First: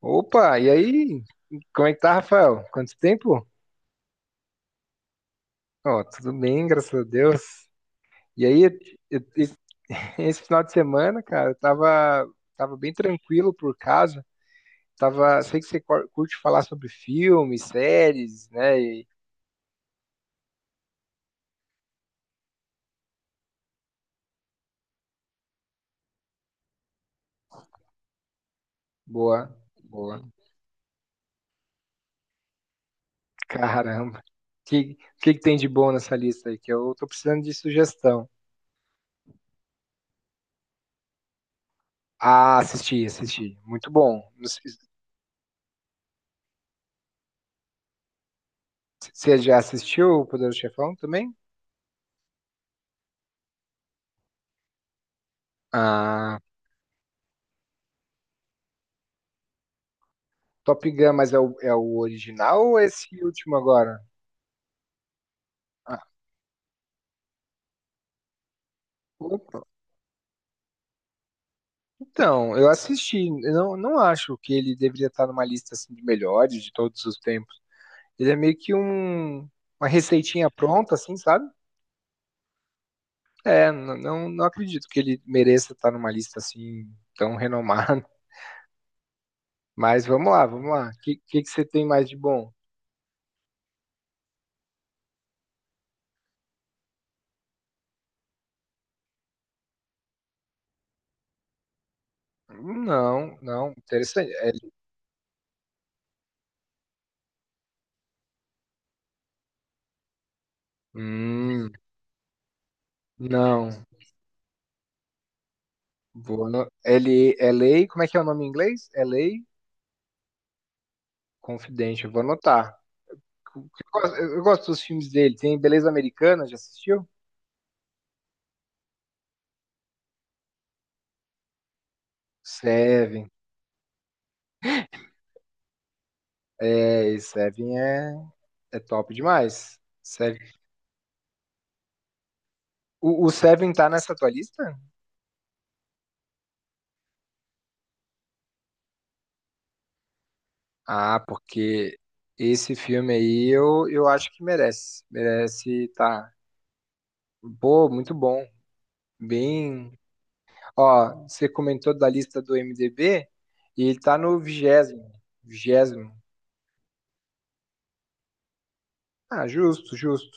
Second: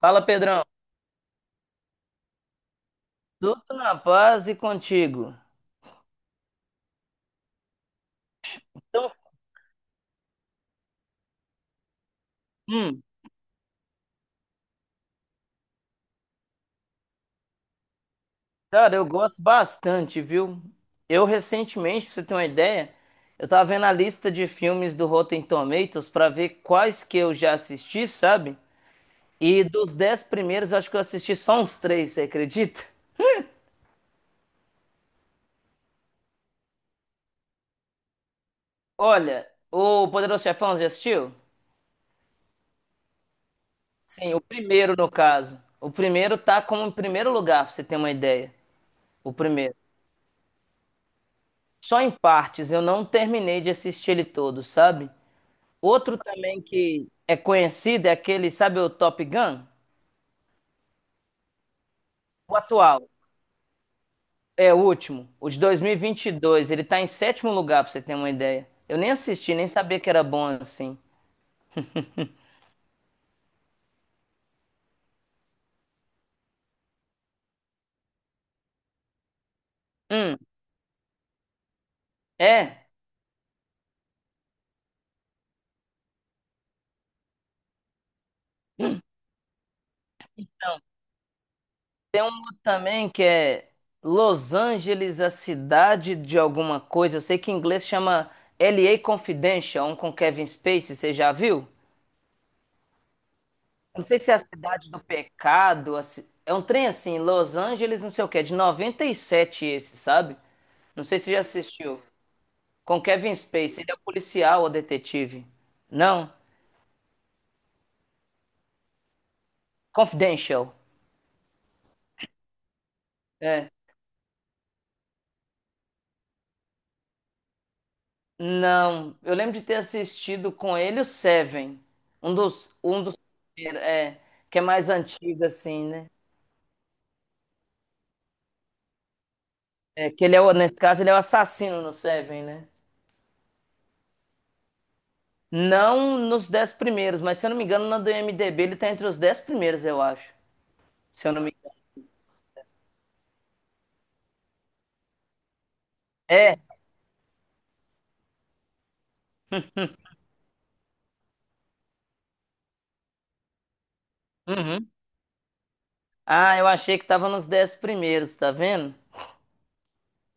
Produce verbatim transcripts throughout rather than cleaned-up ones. Fala, Opa, Pedrão. e aí? Como é que tá, Rafael? Quanto tempo? Tudo na paz e contigo. Ó, tudo bem, graças a Deus. E aí, Então, eu- eu- esse final de semana, cara, eu tava, tava bem hum, tranquilo por casa. Tava, sei que você cor- curte falar sobre filmes, séries, né? cara, eu E- gosto bastante, viu? Eu recentemente, pra você ter uma ideia, eu tava vendo a lista de filmes do Rotten Tomatoes pra ver quais que eu já assisti, sabe? Boa, E dos dez boa. primeiros, eu acho que eu assisti só uns três, você acredita? Caramba. O que, que que tem de bom nessa lista aí? Que eu tô precisando de sugestão. Olha, o Poderoso Chefão, já assistiu? Ah, assisti, assisti. Muito bom. Sim, o Não sei se- primeiro, no caso. O primeiro tá como em primeiro lugar, pra você ter uma ideia. O Você já primeiro. assistiu o Poderoso Chefão também? Só em partes, eu não terminei de assistir ele todo, sabe? Outro Ah. também que é conhecido é aquele, sabe o Top Gun? Top Gun, mas é o, é o O original ou é atual, esse último agora? é o último, o de dois, mil e Ah, vinte e dois. Ele tá em sétimo lugar, pra você ter uma ideia. Eu nem assisti, opa. nem sabia que era bom assim. Então, eu assisti. Eu não, não acho que ele deveria estar numa lista assim, de melhores de todos os tempos. Ele é meio que um, uma Hum, receitinha pronta, assim, sabe? é, É, n- não, não acredito que ele mereça estar numa lista assim tão renomada. Mas vamos lá, vamos lá. O que, que, que você tem mais de bom? também que é Los Angeles, a cidade de alguma coisa. Eu sei que em inglês chama L A Confidential, um com Kevin Spacey, você já viu? Não, não, Não sei interessante. se é a É, cidade do pecado, a ci- é um trem assim, Los Angeles, não sei o que, é de noventa e sete esse, sabe? Não sei se já hum, assistiu. Com Kevin não. Spacey, ele é o policial ou detetive? Não? Vou no- L, LA, como é que é o nome em inglês? L A? Confidential. Confidente, eu vou anotar. Eu É. gosto eu gosto dos filmes dele. Tem Beleza Americana, já assistiu? Não. Eu lembro de ter assistido com ele o Seven. Um dos, um dos, Seven. é, que é mais antigo assim, né? É, e Seven é, é top demais. É, que ele Seven. é, o- nesse caso, ele é o assassino no Seven, né? O, o Seven tá nessa tua lista? Não nos dez primeiros, mas se eu não me engano, na do IMDb ele tá entre os dez primeiros, eu acho. Ah, Se eu não me engano. porque esse filme aí eu, eu acho que merece. Merece, tá. É. Pô, muito bom. Bem. Ó, você comentou da lista do IMDb e ele tá no Uhum. vigésimo. Vigésimo. Ah, eu achei que tava nos dez primeiros, tá vendo? Ah, justo, justo.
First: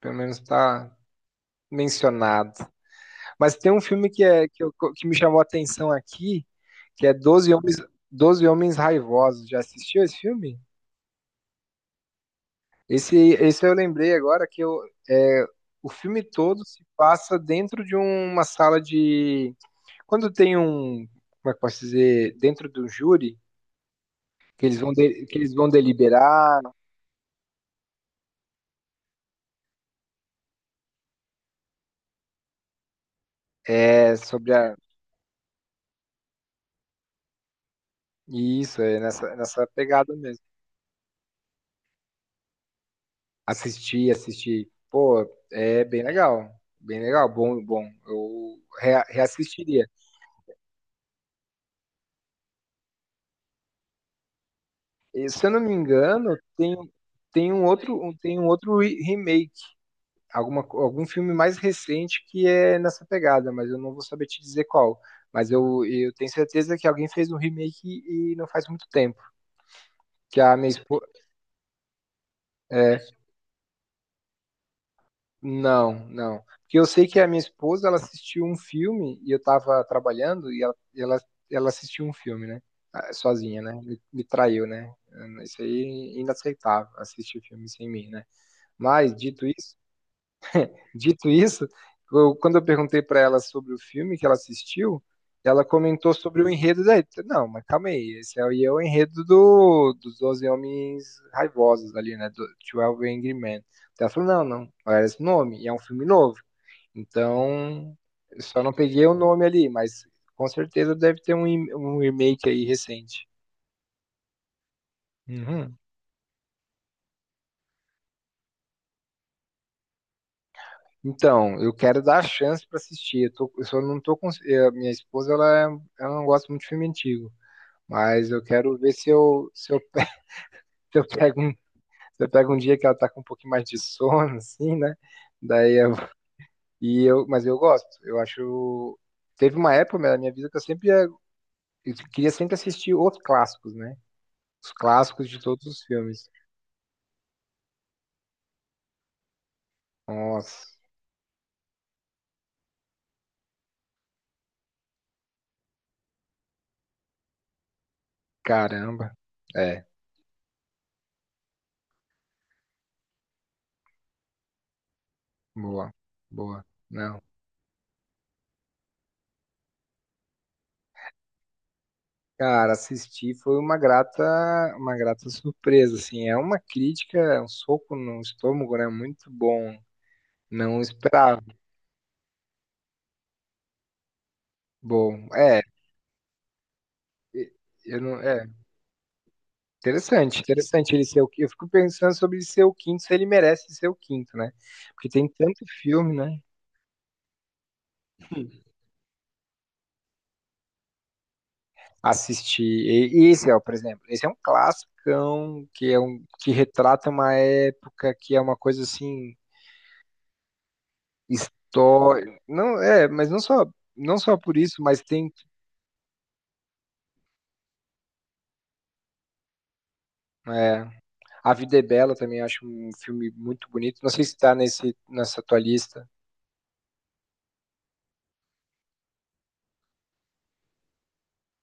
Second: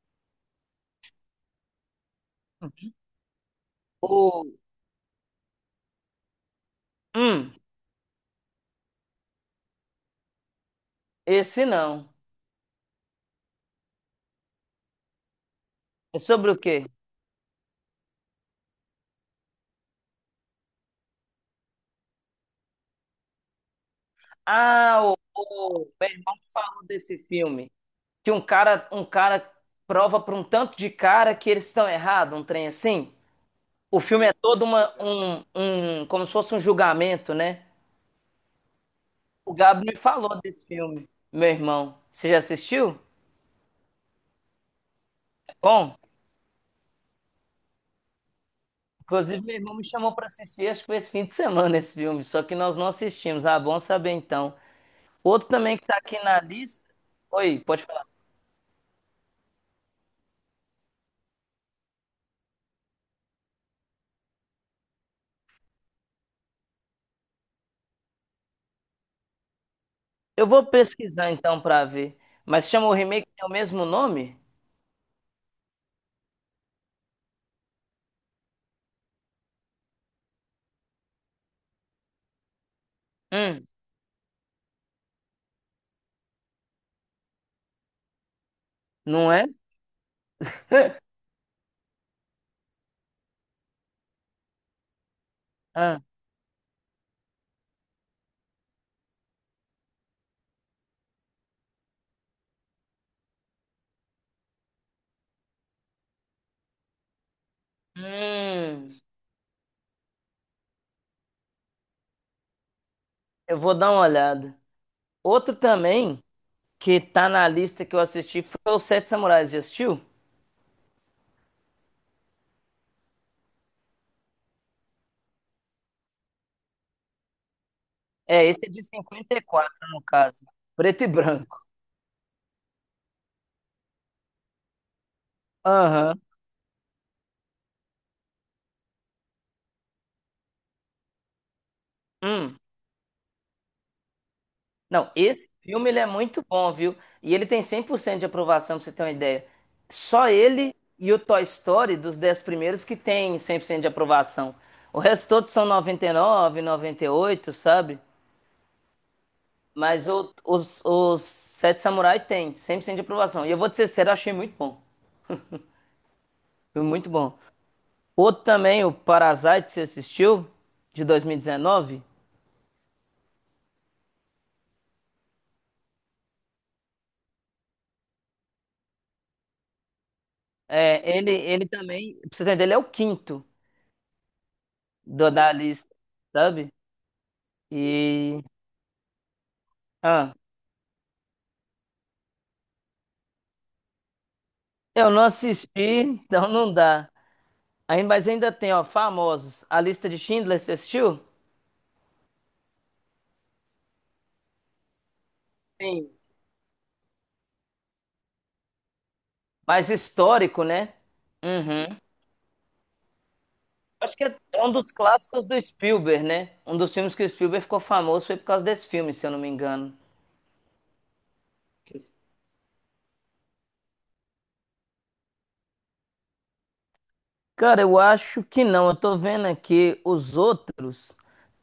Pelo menos tá mencionado. Mas tem um filme que, O... é, que, eu- que me chamou a atenção aqui, que é doze Hum. Homens, doze Homens Raivosos. Já assistiu esse filme? Esse não. Esse, esse eu lembrei agora que eu, é, o É filme sobre o todo se quê? passa dentro de uma sala de. Quando tem um. Como é que eu posso dizer? Dentro do júri, que eles vão, Ah, o, de- que eles vão o meu irmão deliberar falou desse filme. Que um cara, um cara prova para um tanto de cara que eles estão errados, um trem assim. O é, filme é sobre todo a. uma, um, um, como se fosse um julgamento, né? Isso, é nessa, O nessa Gabi me pegada falou mesmo. desse filme, meu irmão. Você já assistiu? Assistir, assistir. Pô, É é bom, bem legal. Bem legal, bom, bom. Eu rea- inclusive meu irmão me reassistiria. chamou para assistir, acho que foi esse fim de semana esse filme, só que nós não assistimos. Ah, bom saber então. E, se Outro eu não me também que tá aqui engano, na tem, lista. tem Oi, um pode outro, falar. um- tem um outro re- remake, alguma, co- algum filme mais recente que é nessa pegada, mas eu não vou saber te dizer qual. Mas eu, eu tenho certeza que alguém fez um remake e não faz muito tempo. Que Eu a vou minha esposa. pesquisar então pra ver. Mas chama o É, remake tem o mesmo nome? não, não. Porque eu sei que a minha esposa ela assistiu um filme e eu tava trabalhando e ela, ela, ela assistiu um filme, né? Ah, Sozinha, Hum, né? Me, me traiu, né? Isso aí é inaceitável, assistir filme sem mim, né? Mas, não dito é? isso, Dito isso, eu- quando eu perguntei para ela sobre o filme que ela assistiu, ela Ah. comentou sobre o enredo daí. Não, mas calma aí, esse aí é o enredo do, dos doze Homens Raivosos ali, né? Do twelve Angry Men. Então ela falou, não, não, não era esse nome, e é um filme novo. Então, eu só não Hum, peguei o nome ali, mas com certeza deve ter um, em- um remake aí recente. eu vou dar uma olhada. Outro Uhum. também que tá na lista que eu assisti foi o Sete Samurais, já assistiu? Então, eu quero dar a chance para assistir. Eu, tô, eu só não tô cons- eh, Minha esposa, ela, é- ela não gosta muito de filme antigo. Mas eu É, esse é quero de ver se eu, se cinquenta e quatro eu, pe- no caso, se preto e eu pego um, branco. se eu pego um dia que ela tá com um pouquinho mais de sono, assim, né? Daí eu, Aham. e eu, mas eu gosto. Eu acho. Teve uma época na minha vida que eu sempre ia- eu queria sempre Hum. assistir os clássicos, né? Os Não, clássicos de esse todos os filme ele é filmes. muito bom, viu? E ele tem cem por cento de aprovação, pra você ter uma ideia. Só Nossa, ele e o Toy Story dos dez primeiros que tem cem por cento de aprovação. O resto todos são noventa, noventa e nove, noventa e oito, sabe? caramba. É, Mas o- os, os Sete Samurai tem cem por cento de aprovação. E eu vou te ser sério, eu achei muito bom. boa, boa. Foi muito Não. bom. Outro também, o Parasite, você assistiu? De dois mil e dezenove. Cara, assistir foi uma grata, uma grata surpresa, assim. É uma crítica, é um soco no estômago, né? Muito bom. Não É, ele, esperava. ele também, pra você entender, ele é o quinto Bom, do, da é, lista, sabe? e- eu não, E é Ah, interessante, interessante ele ser o quinto. Eu fico pensando sobre ele ser o quinto, se ele merece ser o quinto, né? Porque eu não tem tanto assisti, filme, né? então não dá. Aí, mas ainda tem, ó, famosos. A lista de Schindler, você assistiu? Assistir. E, e esse é, por exemplo, esse é um classicão que é Sim. um que retrata uma época que é uma coisa assim Mais histórico, né? Uhum. histórica. Não, é, mas não só Acho não que só por é um isso, dos mas tem clássicos do Spielberg, né? Um dos filmes que o Spielberg ficou famoso foi por causa desse filme, se eu não me engano. é, A Vida é Bela também acho um filme muito bonito. Não sei se está nesse nessa tua lista. Cara, eu acho que não. Eu tô vendo aqui os outros.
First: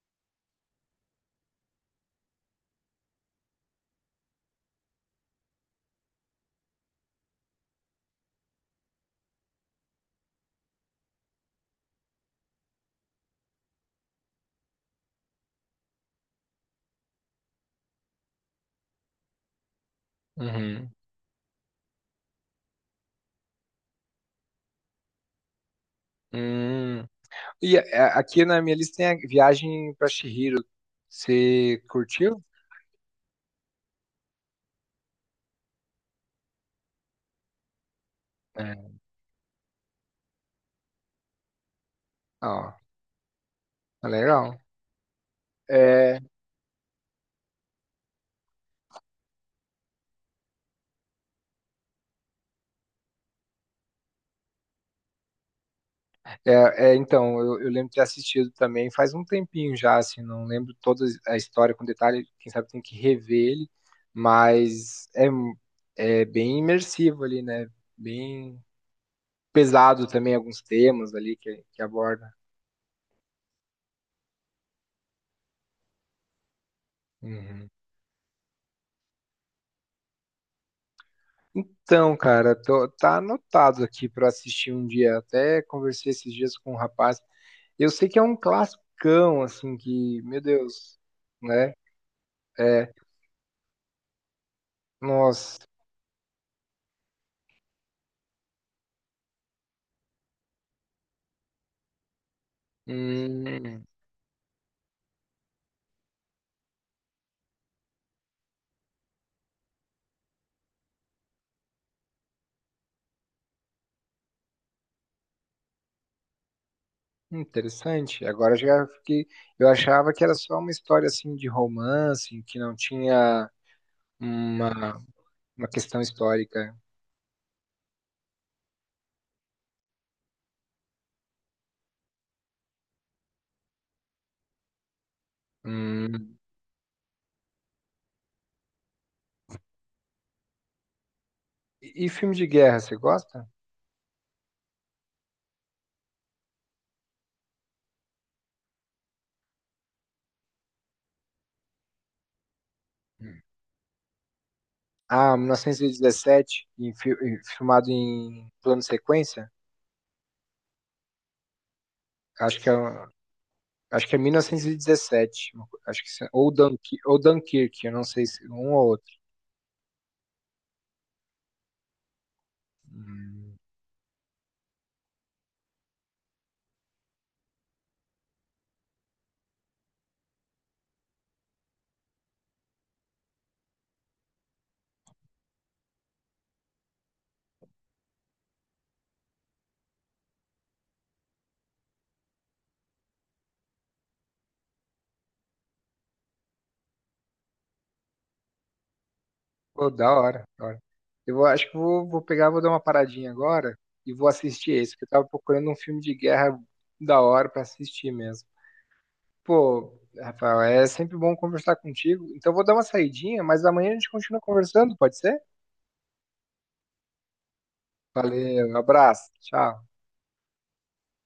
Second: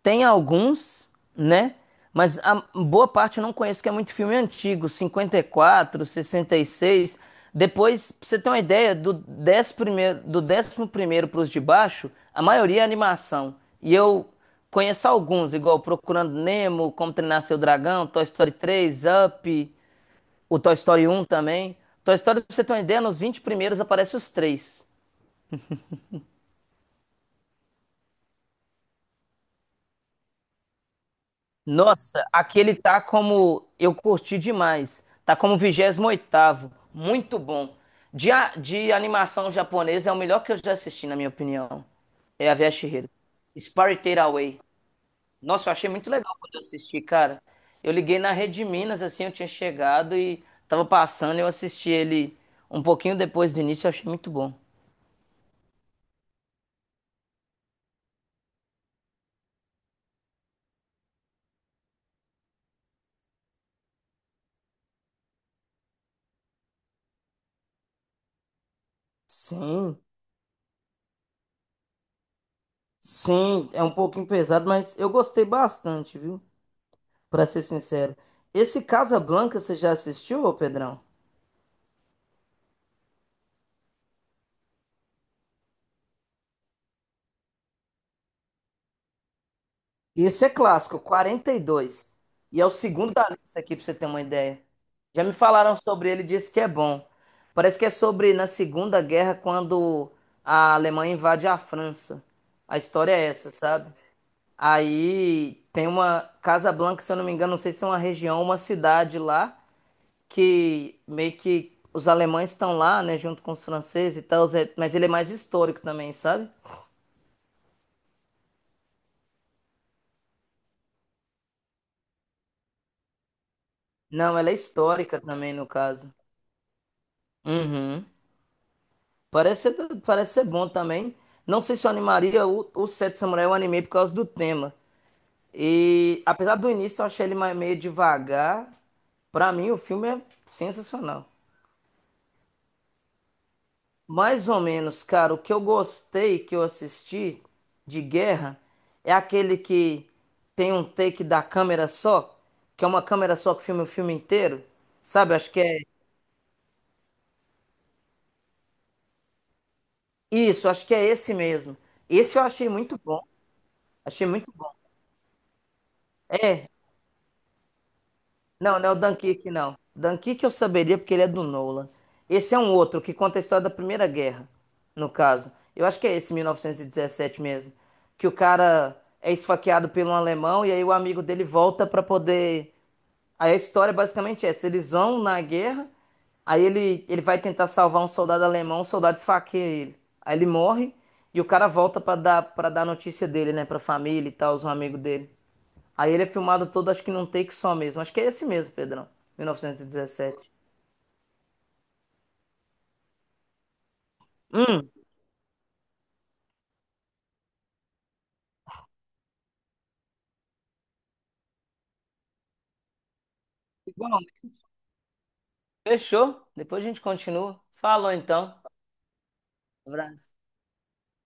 Tem alguns, né? Mas a boa parte eu não conheço, porque é muito filme antigo, cinquenta e quatro, sessenta e seis. Depois, pra você ter uma ideia, do décimo primeiro, do 11 primeiro pros de baixo, a maioria é animação. E eu conheço alguns, igual Procurando Nemo, Como Treinar Seu Dragão, Toy Story três, Up, o Toy Uhum. Story um também. Toy Story, pra você ter uma ideia, nos vinte primeiros aparece os três. Hum. E é, é, aqui na minha lista tem a Viagem pra Chihiro. Você Nossa, curtiu? aqui ele tá como. Eu curti demais. Tá como vigésimo oitavo. Muito bom. De, a- de É. animação japonesa é o melhor que eu já assisti, na minha opinião. É Ó, a Via tá Spirited legal. Away. Nossa, eu achei muito É, legal quando eu assisti, cara. Eu liguei na Rede Minas, assim, eu tinha chegado e tava passando, eu assisti ele um pouquinho depois do início, eu achei muito bom. é, é, então, eu, eu lembro de ter assistido também faz um tempinho já, assim, não lembro toda a história com detalhe, quem sabe tem que rever ele, mas é, é bem imersivo ali, né? Bem Sim, pesado também alguns temas ali que, que aborda. sim, é um pouquinho pesado, mas eu gostei bastante, viu? Pra ser Uhum. sincero. Esse Casablanca você já assistiu, ô Pedrão? Então, cara, tô- tá anotado aqui pra assistir um dia. Até conversei esses dias com um rapaz. Eu sei que é um classicão, assim, que, meu Esse é Deus, clássico, quarenta E né? dois e é o É, segundo da lista aqui, pra você ter uma ideia. Já me nossa, falaram sobre ele, disse que é bom. Parece que é sobre na Segunda Guerra, quando a Alemanha invade a França. A história é essa, hum, sabe? Aí tem uma Casablanca, se eu não me engano, não sei se é uma região, uma cidade lá, que meio que os alemães estão lá, né, junto com os franceses e tal, Zé, mas ele é mais histórico também, sabe? interessante. Agora já fiquei. Eu achava que era só uma história, assim, de romance, que não tinha Não, ela é uma, histórica também, no uma questão caso. histórica. Uhum. Parece ser, parece ser bom também. Não sei se eu animaria o, o Sete Samurai, eu animei por causa do tema. E Hum. apesar do início eu achei ele mais- meio devagar, pra mim o filme é sensacional. E, e filme de guerra, você gosta? Mais ou menos, cara, o que eu gostei que eu assisti de guerra é aquele que tem um take da câmera só, que é uma câmera Hum. só que filma o filme inteiro. Sabe, Ah, acho que é. mil novecentos e dezessete, em fi- em- filmado em plano sequência? Isso, acho que é esse mesmo. Esse eu Acho achei que é, muito um- bom. acho que é Achei muito bom. mil novecentos e dezessete, uma co- acho que, se- ou, Dunk, ou Dunkirk, eu não sei se um Não, ou não é o outro. Dunkirk, não. Dunkirk eu saberia porque ele é do Nolan. Esse é um outro que conta a história da Primeira Guerra, no caso. Eu acho que é esse mil novecentos e dezessete mesmo. Que o cara é esfaqueado por um alemão e aí o amigo dele volta pra poder. Aí a história basicamente é essa: eles vão na guerra, aí ele, ele vai tentar salvar um soldado alemão, o soldado esfaqueia ele. Aí ele morre e o cara volta pra dar para dar notícia dele, né, pra família e tal, os amigos dele. Aí ele é filmado todo, acho que num take só mesmo. Acho que é esse mesmo, Pedrão, Pô, da hora, mil novecentos e dezessete. da hora. Eu vou- acho que vou, vou pegar, vou dar uma paradinha agora e vou assistir Hum, esse, porque eu tava procurando um filme de guerra da hora pra assistir mesmo. Pô, Rafael, é sempre bom conversar contigo. Então eu vou dar uma saidinha, mas amanhã a gente igual. continua conversando, pode ser? Fechou? Depois a gente continua. Falou então. Valeu, abraço, tchau. Abraço.